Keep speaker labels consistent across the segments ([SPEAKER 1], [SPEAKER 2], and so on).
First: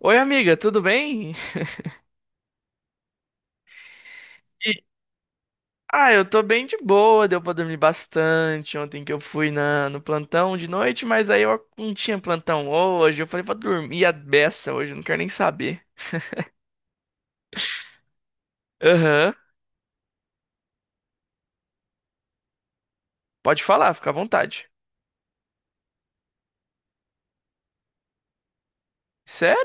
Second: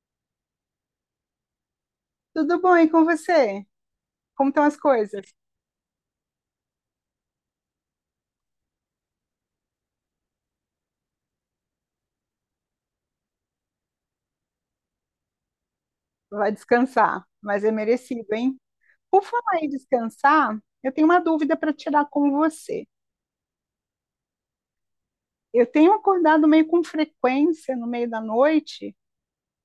[SPEAKER 1] Oi, amiga, tudo bem?
[SPEAKER 2] Tudo bom, e com você? Como estão as
[SPEAKER 1] E-
[SPEAKER 2] coisas?
[SPEAKER 1] Ah, eu tô bem de boa, deu pra dormir bastante ontem que eu fui no plantão de noite, mas aí eu não tinha plantão hoje, eu falei pra dormir a beça hoje, eu não quero nem saber.
[SPEAKER 2] Vai descansar, mas é merecido, hein? Por
[SPEAKER 1] Aham,
[SPEAKER 2] falar em descansar, eu tenho uma dúvida para tirar com você.
[SPEAKER 1] pode falar, fica à vontade.
[SPEAKER 2] Eu tenho acordado meio com frequência no meio da noite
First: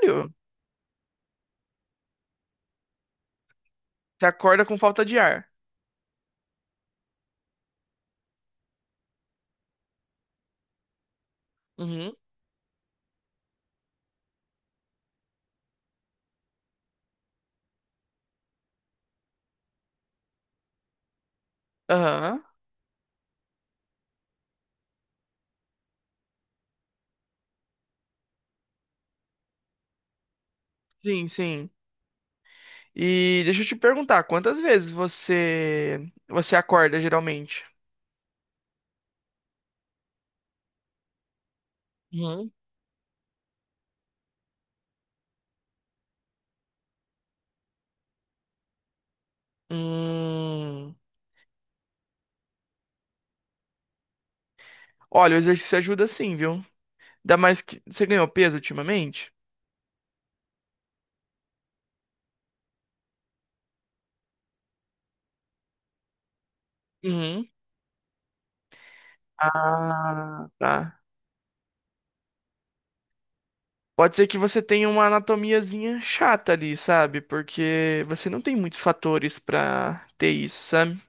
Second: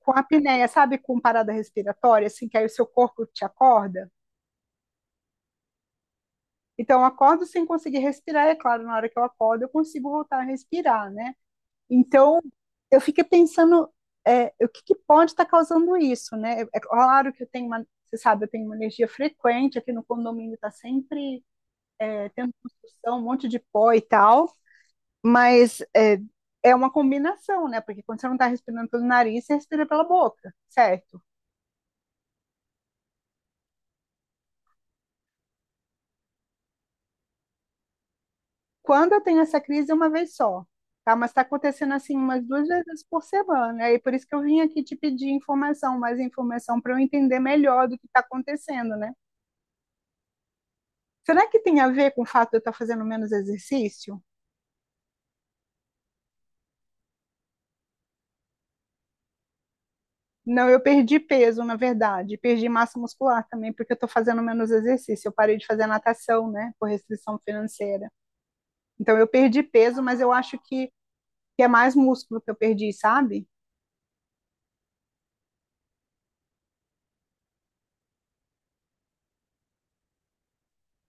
[SPEAKER 2] com apneia, sabe, com parada respiratória, assim que aí o seu corpo te acorda.
[SPEAKER 1] Você acorda com falta de ar?
[SPEAKER 2] Então, eu acordo sem conseguir respirar, é claro, na hora que eu acordo eu consigo voltar a respirar, né?
[SPEAKER 1] Uhum,
[SPEAKER 2] Então, eu fiquei pensando, o que, que pode estar causando isso, né? É claro que eu tenho uma, você sabe, eu tenho uma energia frequente aqui no condomínio, está sempre
[SPEAKER 1] aham,
[SPEAKER 2] tendo construção, um monte de pó e tal, mas é, é uma combinação, né? Porque quando você não está respirando pelo nariz, você respira pela boca, certo?
[SPEAKER 1] sim, sim. E deixa eu te perguntar, quantas vezes você acorda geralmente?
[SPEAKER 2] Quando eu tenho essa crise, é uma vez só, tá? Mas está acontecendo assim umas
[SPEAKER 1] Uhum.
[SPEAKER 2] duas vezes por semana, aí por isso que eu vim aqui te pedir informação, mais informação para eu entender melhor do que está acontecendo, né?
[SPEAKER 1] Hum,
[SPEAKER 2] Será que tem a ver com o fato de eu estar fazendo menos exercício?
[SPEAKER 1] olha, o exercício ajuda sim, viu? Ainda mais que você ganhou peso ultimamente?
[SPEAKER 2] Não, eu perdi peso, na verdade, perdi massa muscular também, porque eu estou fazendo menos exercício. Eu parei de fazer natação, né, por restrição
[SPEAKER 1] Uhum.
[SPEAKER 2] financeira. Então, eu perdi peso, mas eu
[SPEAKER 1] Ah,
[SPEAKER 2] acho
[SPEAKER 1] tá.
[SPEAKER 2] que é mais músculo que eu perdi, sabe?
[SPEAKER 1] Pode ser que você tenha uma anatomiazinha chata ali, sabe? Porque você não tem muitos fatores pra ter isso, sabe?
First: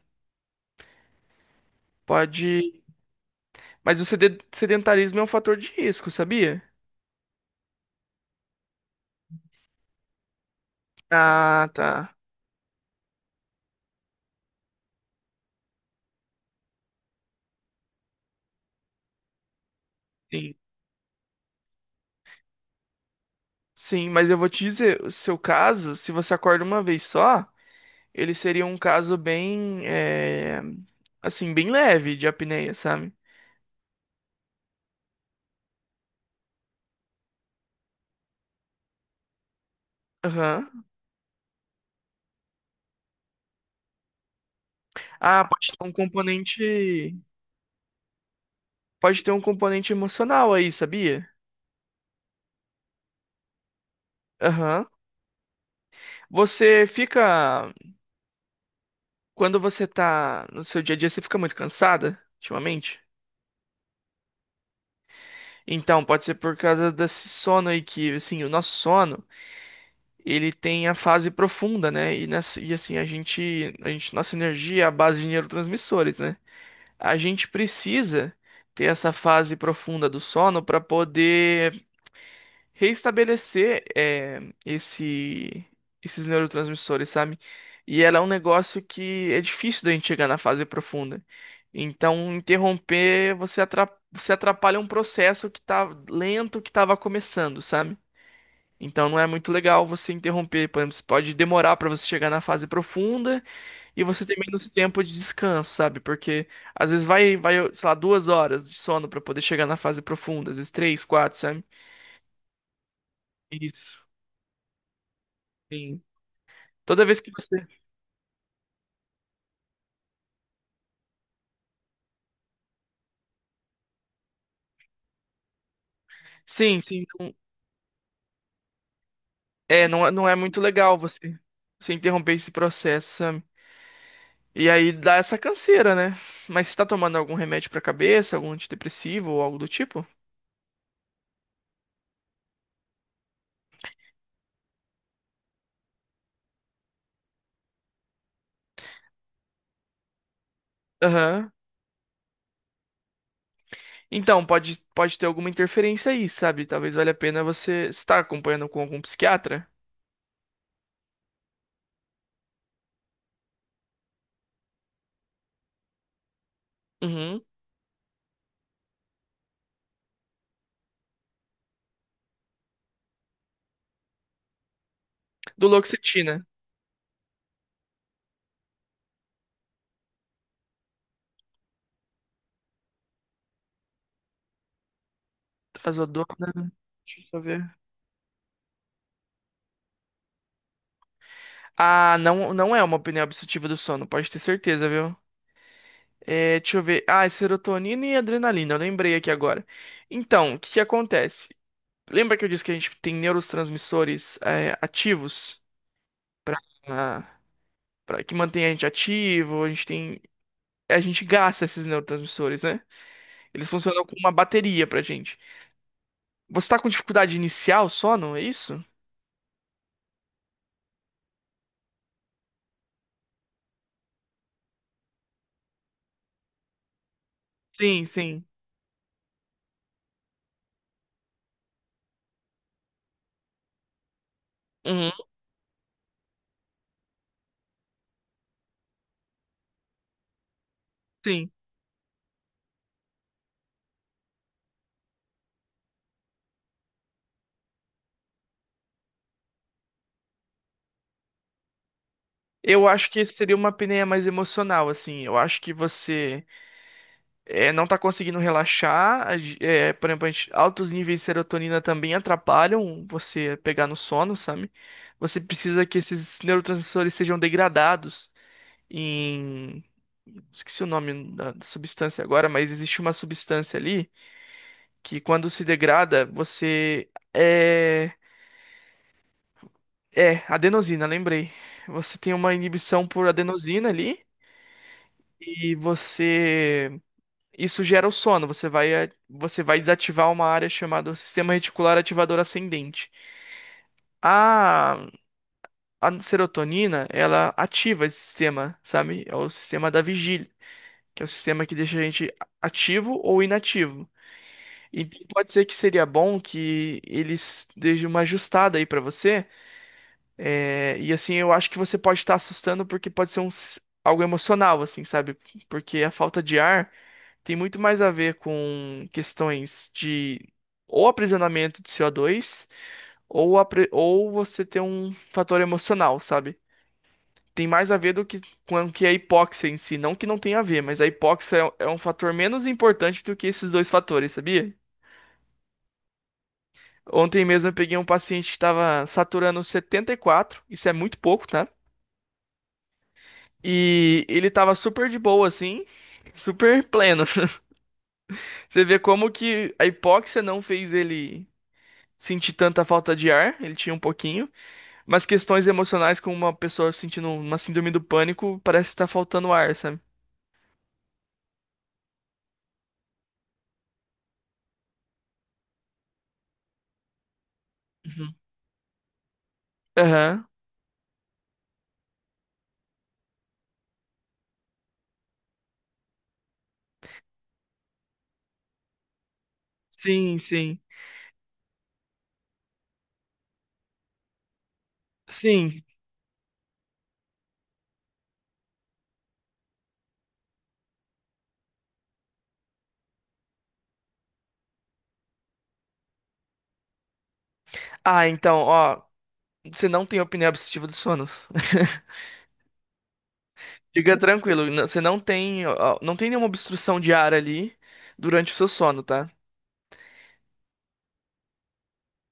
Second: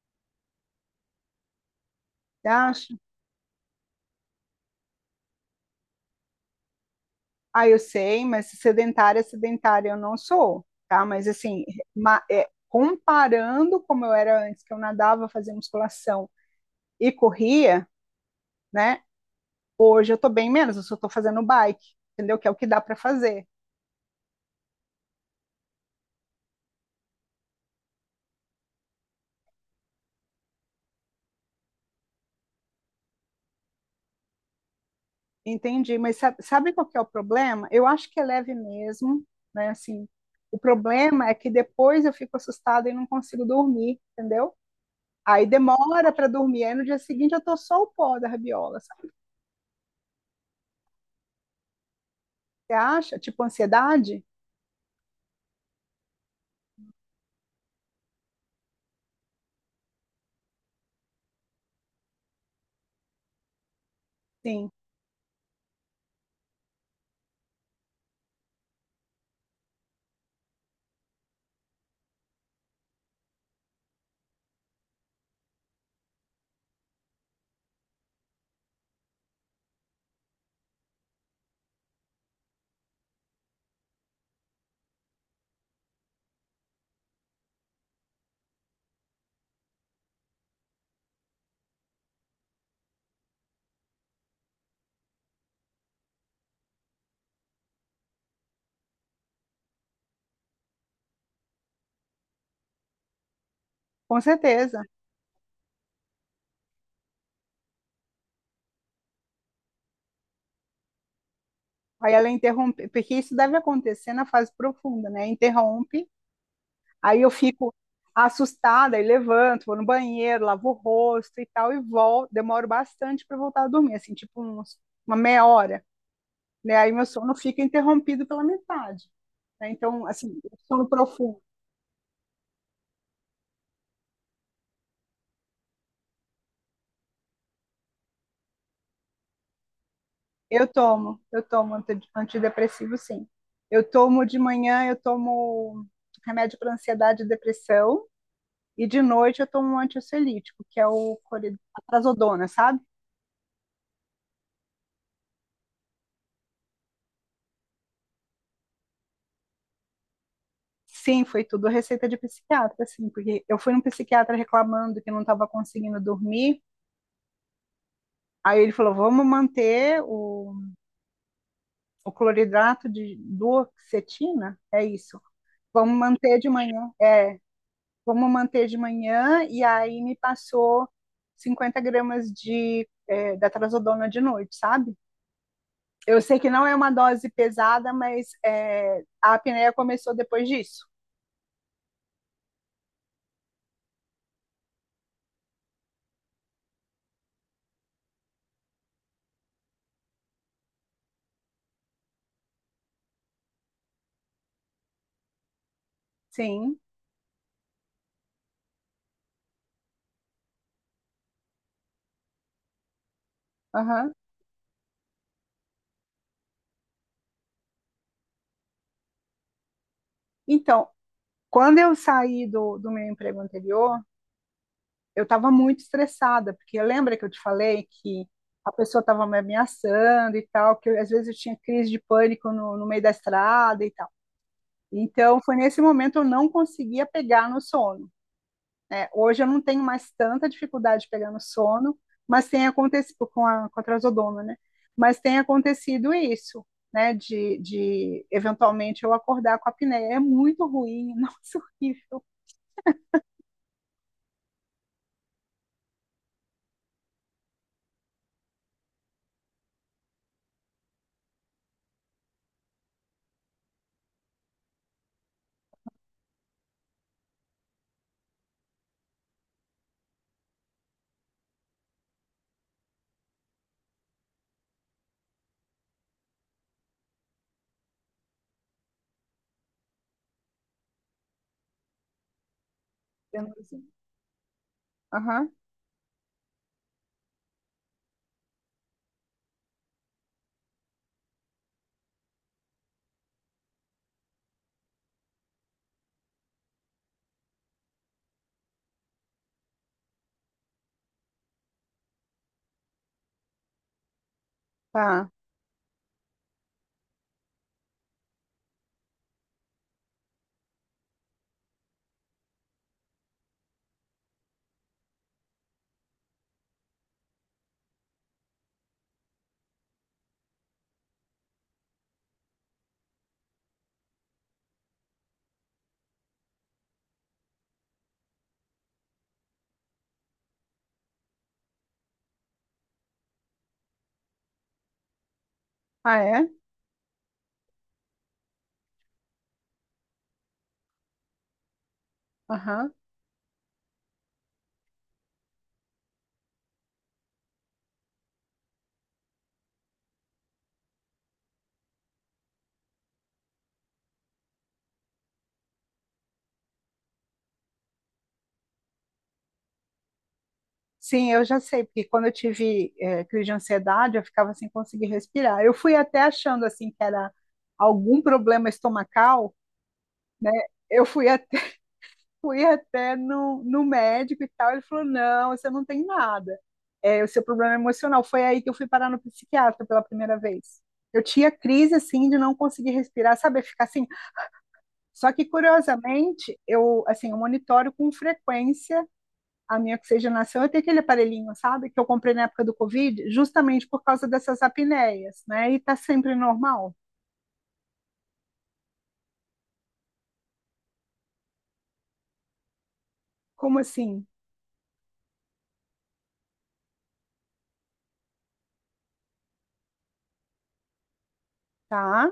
[SPEAKER 2] Você
[SPEAKER 1] Pode.
[SPEAKER 2] acha?
[SPEAKER 1] Mas o sedentarismo é um fator de risco, sabia?
[SPEAKER 2] Ah, eu sei, mas sedentária, é sedentária eu não sou, tá? Mas, assim,
[SPEAKER 1] Ah, tá.
[SPEAKER 2] é, comparando como eu era antes, que eu nadava, fazia musculação e corria, né? Hoje eu tô bem
[SPEAKER 1] Sim.
[SPEAKER 2] menos, eu só tô fazendo bike, entendeu? Que é o que dá para fazer.
[SPEAKER 1] Sim, mas eu vou te dizer, o seu caso, se você acorda uma vez só, ele seria um caso bem, assim, bem leve de apneia, sabe?
[SPEAKER 2] Entendi, mas sabe, sabe qual que é o problema? Eu acho que é leve mesmo, né? Assim, o
[SPEAKER 1] Aham.
[SPEAKER 2] problema é que depois eu fico assustada e não consigo dormir, entendeu?
[SPEAKER 1] Ah,
[SPEAKER 2] Aí
[SPEAKER 1] pode ter um
[SPEAKER 2] demora para dormir, aí no dia
[SPEAKER 1] componente.
[SPEAKER 2] seguinte eu tô só o pó da rabiola, sabe?
[SPEAKER 1] Pode ter um componente emocional aí, sabia?
[SPEAKER 2] Você acha? Tipo ansiedade?
[SPEAKER 1] Aham. Você fica. Quando você tá no seu dia a dia, você fica muito cansada, ultimamente?
[SPEAKER 2] Sim,
[SPEAKER 1] Então, pode ser por causa desse sono aí que, assim, o nosso sono, ele tem a fase profunda, né? E, nessa, e assim, a gente, nossa energia é a base de neurotransmissores, né? A gente precisa ter essa fase profunda do sono para poder reestabelecer esse, esses neurotransmissores, sabe? E ela é um negócio que é difícil da gente chegar na fase profunda. Então, interromper, você atrapalha um processo que tá lento, que tava começando, sabe? Então, não é muito legal você interromper. Por exemplo, você pode demorar para você chegar na fase profunda e
[SPEAKER 2] com
[SPEAKER 1] você ter menos
[SPEAKER 2] certeza.
[SPEAKER 1] tempo de descanso, sabe? Porque às vezes vai, sei lá, duas horas de sono para poder chegar na fase profunda, às vezes três, quatro, sabe?
[SPEAKER 2] Aí ela interrompe, porque isso deve
[SPEAKER 1] Isso.
[SPEAKER 2] acontecer na fase profunda, né?
[SPEAKER 1] Sim.
[SPEAKER 2] Interrompe.
[SPEAKER 1] Toda vez
[SPEAKER 2] Aí
[SPEAKER 1] que
[SPEAKER 2] eu
[SPEAKER 1] você.
[SPEAKER 2] fico assustada e levanto, vou no banheiro, lavo o rosto e tal, e volto. Demoro bastante para voltar a dormir, assim, uma meia hora. Né?
[SPEAKER 1] Sim,
[SPEAKER 2] Aí
[SPEAKER 1] sim.
[SPEAKER 2] meu
[SPEAKER 1] Não...
[SPEAKER 2] sono fica interrompido pela metade. Né?
[SPEAKER 1] É, não,
[SPEAKER 2] Então,
[SPEAKER 1] não é
[SPEAKER 2] assim,
[SPEAKER 1] muito
[SPEAKER 2] sono
[SPEAKER 1] legal você,
[SPEAKER 2] profundo.
[SPEAKER 1] você interromper esse processo, sabe? E aí dá essa canseira, né? Mas você tá tomando algum remédio pra cabeça, algum antidepressivo ou algo do tipo?
[SPEAKER 2] Eu tomo antidepressivo, sim. Eu tomo de manhã, eu tomo remédio para ansiedade e depressão, e de noite eu tomo um antiocelítico, que é
[SPEAKER 1] Aham.
[SPEAKER 2] a trazodona, sabe?
[SPEAKER 1] Então, pode ter alguma interferência aí, sabe? Talvez valha a pena você estar acompanhando com algum psiquiatra.
[SPEAKER 2] Sim, foi tudo receita de psiquiatra, assim, porque eu fui num psiquiatra reclamando que não estava conseguindo dormir.
[SPEAKER 1] Uhum.
[SPEAKER 2] Aí ele falou: vamos manter o cloridrato de duoxetina, é isso.
[SPEAKER 1] Do
[SPEAKER 2] Vamos manter
[SPEAKER 1] Duloxetina,
[SPEAKER 2] de manhã. É, vamos manter de manhã. E aí me passou 50 gramas da trazodona de noite, sabe? Eu sei que não
[SPEAKER 1] trazodona,
[SPEAKER 2] é uma
[SPEAKER 1] deixa
[SPEAKER 2] dose
[SPEAKER 1] eu ver.
[SPEAKER 2] pesada, mas é, a apneia começou depois disso.
[SPEAKER 1] Ah, não, não é uma apneia obstrutiva do sono, pode ter certeza, viu? É, deixa eu ver. Ah, é serotonina e adrenalina. Eu lembrei aqui agora. Então, o que que acontece? Lembra que eu disse que a gente tem neurotransmissores ativos
[SPEAKER 2] Sim,
[SPEAKER 1] na... que mantém a gente ativo? A gente tem, a gente gasta esses neurotransmissores, né? Eles funcionam
[SPEAKER 2] aham.
[SPEAKER 1] como uma bateria pra gente. Você tá com dificuldade inicial só, não é isso?
[SPEAKER 2] Então, quando eu saí do meu emprego anterior, eu estava muito estressada, porque lembra que eu te falei
[SPEAKER 1] Sim,
[SPEAKER 2] que
[SPEAKER 1] sim.
[SPEAKER 2] a pessoa estava me ameaçando e tal, que eu, às vezes eu tinha crise de pânico no meio da estrada e tal.
[SPEAKER 1] Uhum,
[SPEAKER 2] Então, foi nesse momento eu não conseguia pegar no sono. Né? Hoje eu não tenho mais tanta dificuldade de pegar no
[SPEAKER 1] sim.
[SPEAKER 2] sono, mas tem acontecido com a trazodona, né? Mas tem acontecido isso, né? De eventualmente eu acordar com a apneia. É muito ruim, nossa, horrível.
[SPEAKER 1] Eu acho que isso seria uma apneia mais emocional, assim. Eu acho que você não tá conseguindo relaxar. É, por exemplo, altos níveis de serotonina também atrapalham você pegar no sono, sabe? Você precisa que esses neurotransmissores sejam degradados em... Esqueci o nome da substância agora, mas existe uma substância ali que quando se degrada, você... É... É, adenosina, lembrei. Você tem uma inibição por adenosina ali
[SPEAKER 2] Aham,
[SPEAKER 1] e você... Isso gera o sono. Você vai, você vai desativar uma área chamada sistema reticular ativador ascendente. A, a serotonina, ela ativa esse sistema, sabe? É o sistema da vigília, que é o sistema que deixa a gente ativo ou inativo. E
[SPEAKER 2] tá.
[SPEAKER 1] pode ser que seria bom que eles deixem uma ajustada aí pra você. E assim, eu acho que você pode estar assustando porque pode ser algo emocional, assim, sabe? Porque a falta de ar. Tem muito mais a ver com questões de ou aprisionamento de CO2 ou, ou você ter um fator emocional, sabe? Tem mais a ver do que com que a hipóxia em si, não que não tenha a ver, mas a hipóxia é um fator menos importante do que esses dois fatores, sabia?
[SPEAKER 2] Ah, é?
[SPEAKER 1] Ontem mesmo eu peguei um paciente que estava saturando 74, isso é muito pouco, tá?
[SPEAKER 2] Aham.
[SPEAKER 1] E ele tava super de boa assim, super pleno. Você vê como que a hipóxia não fez ele sentir tanta falta de ar, ele tinha um pouquinho, mas questões emocionais como uma pessoa sentindo uma síndrome do pânico, parece estar faltando ar, sabe?
[SPEAKER 2] Sim, eu já sei, porque quando eu tive crise de ansiedade, eu ficava sem conseguir respirar. Eu fui até achando, assim, que era algum
[SPEAKER 1] Uhum.
[SPEAKER 2] problema estomacal,
[SPEAKER 1] Aham.
[SPEAKER 2] né? Eu fui até, fui até no médico e tal, ele falou, não, você não tem nada. É, o seu problema é emocional. Foi aí que eu fui parar no psiquiatra pela primeira
[SPEAKER 1] Sim, sim.
[SPEAKER 2] vez. Eu tinha crise, assim, de não conseguir respirar, sabe? Ficar assim... Só que,
[SPEAKER 1] Sim.
[SPEAKER 2] curiosamente, eu, assim, eu monitoro com frequência a minha oxigenação, eu tenho aquele aparelhinho, sabe, que eu comprei na época do Covid, justamente por causa dessas apneias, né? E tá sempre normal.
[SPEAKER 1] Ah, então, ó, você não tem apneia obstrutiva do sono.
[SPEAKER 2] Como
[SPEAKER 1] Fica
[SPEAKER 2] assim?
[SPEAKER 1] tranquilo, você não tem, ó, não tem nenhuma obstrução de ar ali durante o seu sono, tá?
[SPEAKER 2] Tá?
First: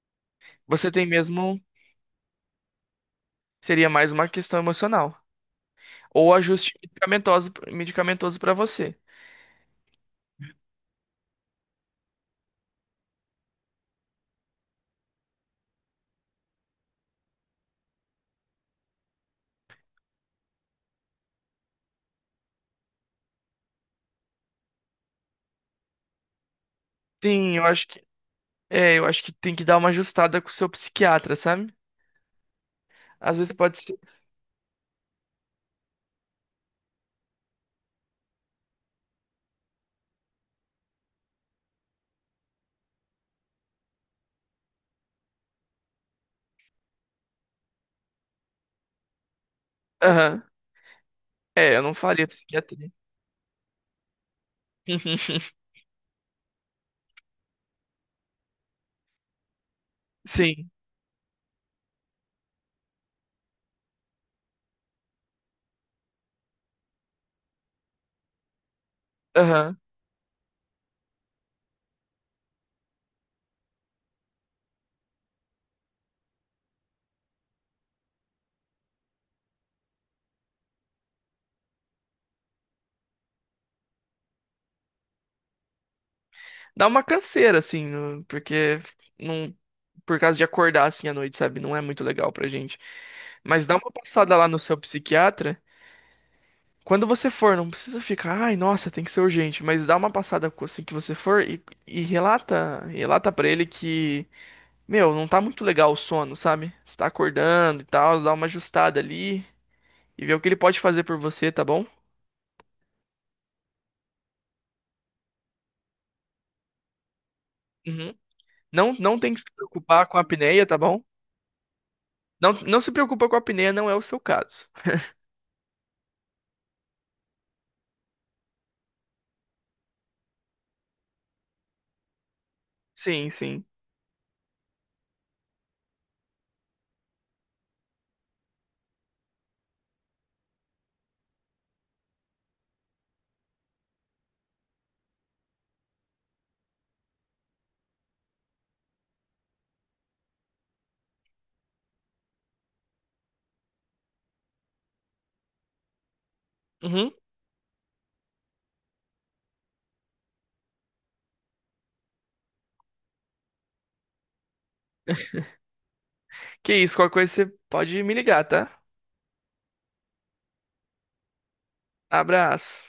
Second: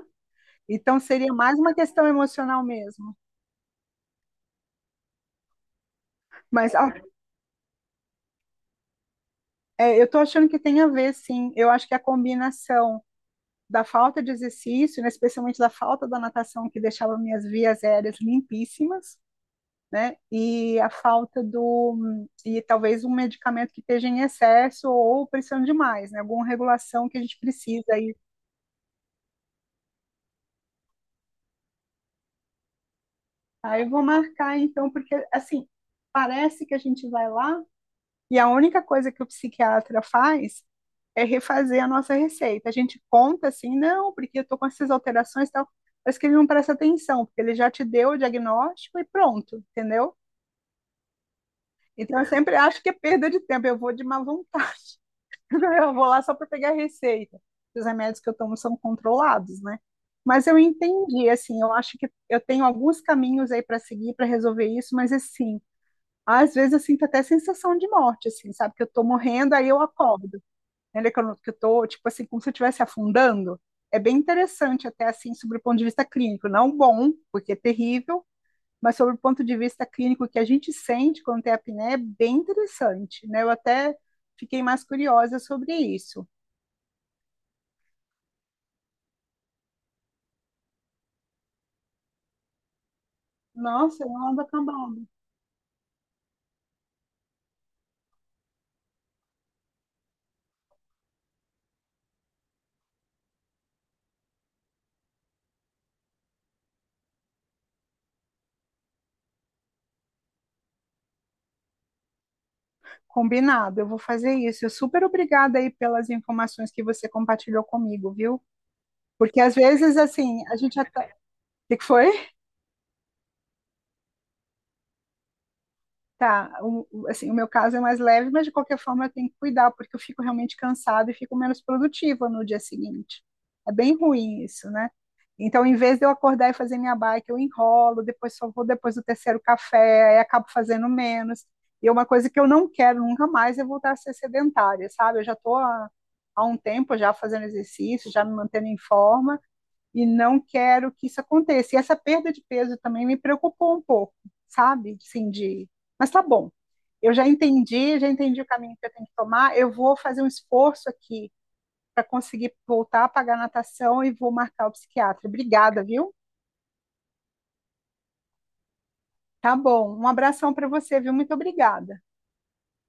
[SPEAKER 1] Você
[SPEAKER 2] Então
[SPEAKER 1] tem
[SPEAKER 2] seria mais
[SPEAKER 1] mesmo,
[SPEAKER 2] uma questão emocional mesmo.
[SPEAKER 1] seria mais uma questão emocional. Ou ajuste
[SPEAKER 2] Mas ó,
[SPEAKER 1] medicamentoso, medicamentoso para você.
[SPEAKER 2] é, eu tô achando que tem a ver, sim. Eu acho que a combinação da falta de exercício, né, especialmente da falta da natação, que deixava minhas vias aéreas limpíssimas, né? E a falta do e talvez um medicamento que esteja em excesso ou precisando demais, né? Alguma regulação que a gente
[SPEAKER 1] Sim, eu
[SPEAKER 2] precisa
[SPEAKER 1] acho.
[SPEAKER 2] aí.
[SPEAKER 1] É, eu acho que tem que dar uma ajustada com o seu psiquiatra, sabe? Às vezes pode
[SPEAKER 2] Tá, eu
[SPEAKER 1] ser.
[SPEAKER 2] vou marcar então, porque assim, parece que a gente vai lá e a única coisa que o psiquiatra faz é refazer a nossa receita. A gente conta assim, não, porque eu tô com essas alterações e tal, mas que ele não presta atenção, porque ele já te deu o diagnóstico e pronto, entendeu?
[SPEAKER 1] Aham. É, eu não
[SPEAKER 2] Então eu
[SPEAKER 1] faria
[SPEAKER 2] sempre acho que
[SPEAKER 1] psiquiatria.
[SPEAKER 2] é perda de tempo, eu vou de má vontade, eu vou lá só para pegar a receita. Os remédios que eu tomo são controlados, né? Mas eu
[SPEAKER 1] Sim.
[SPEAKER 2] entendi, assim, eu acho que eu tenho alguns caminhos aí para seguir para resolver isso, mas assim, às vezes eu sinto até sensação de morte, assim, sabe? Que eu tô morrendo, aí
[SPEAKER 1] Aham.
[SPEAKER 2] eu acordo. Né? que eu, não- que eu tô, tipo assim, como se eu estivesse afundando? É bem interessante, até assim, sobre o ponto de vista clínico. Não bom, porque é terrível, mas sobre o ponto de vista clínico que a gente sente quando tem apneia, é bem interessante, né? Eu até fiquei mais curiosa sobre isso.
[SPEAKER 1] Dá uma canseira, assim, porque não. Por causa de acordar assim à noite, sabe? Não é muito legal pra gente. Mas dá uma
[SPEAKER 2] Nossa, eu não
[SPEAKER 1] passada
[SPEAKER 2] ando
[SPEAKER 1] lá no seu
[SPEAKER 2] acabando.
[SPEAKER 1] psiquiatra. Quando você for, não precisa ficar, ai, nossa, tem que ser urgente, mas dá uma passada assim que você for e relata para ele que meu, não tá muito legal o sono, sabe? Você tá acordando e tal, dá uma ajustada ali e vê o que ele pode fazer por você, tá bom?
[SPEAKER 2] Combinado, eu vou fazer isso. Eu super obrigada aí pelas informações que você compartilhou comigo,
[SPEAKER 1] Uhum.
[SPEAKER 2] viu?
[SPEAKER 1] Não, não tem que
[SPEAKER 2] Porque
[SPEAKER 1] se
[SPEAKER 2] às vezes,
[SPEAKER 1] preocupar com a
[SPEAKER 2] assim, a
[SPEAKER 1] apneia, tá
[SPEAKER 2] gente
[SPEAKER 1] bom?
[SPEAKER 2] até. O que que foi?
[SPEAKER 1] Não, não se preocupa com a apneia, não é o seu caso.
[SPEAKER 2] Tá, assim, o meu caso é mais leve, mas de qualquer forma eu tenho que cuidar, porque eu fico realmente cansada e fico menos produtiva no dia seguinte.
[SPEAKER 1] Sim, sim.
[SPEAKER 2] É bem ruim isso, né? Então, em vez de eu acordar e fazer minha bike, eu enrolo, depois só vou depois do terceiro café, aí acabo fazendo menos. E é uma coisa que eu não quero nunca mais é voltar a ser sedentária, sabe? Eu já estou há, há um tempo já fazendo exercício, já me mantendo em forma, e não quero que isso aconteça. E essa perda de peso também me preocupou um pouco, sabe? Assim, de... Mas tá bom,
[SPEAKER 1] Uhum.
[SPEAKER 2] eu já entendi o caminho que eu tenho que tomar, eu vou fazer um esforço aqui para conseguir voltar a pagar a natação e vou marcar o psiquiatra. Obrigada, viu?
[SPEAKER 1] Que isso, qualquer coisa você pode me ligar, tá?
[SPEAKER 2] Tá bom, um abração para você, viu? Muito obrigada.
[SPEAKER 1] Abraço.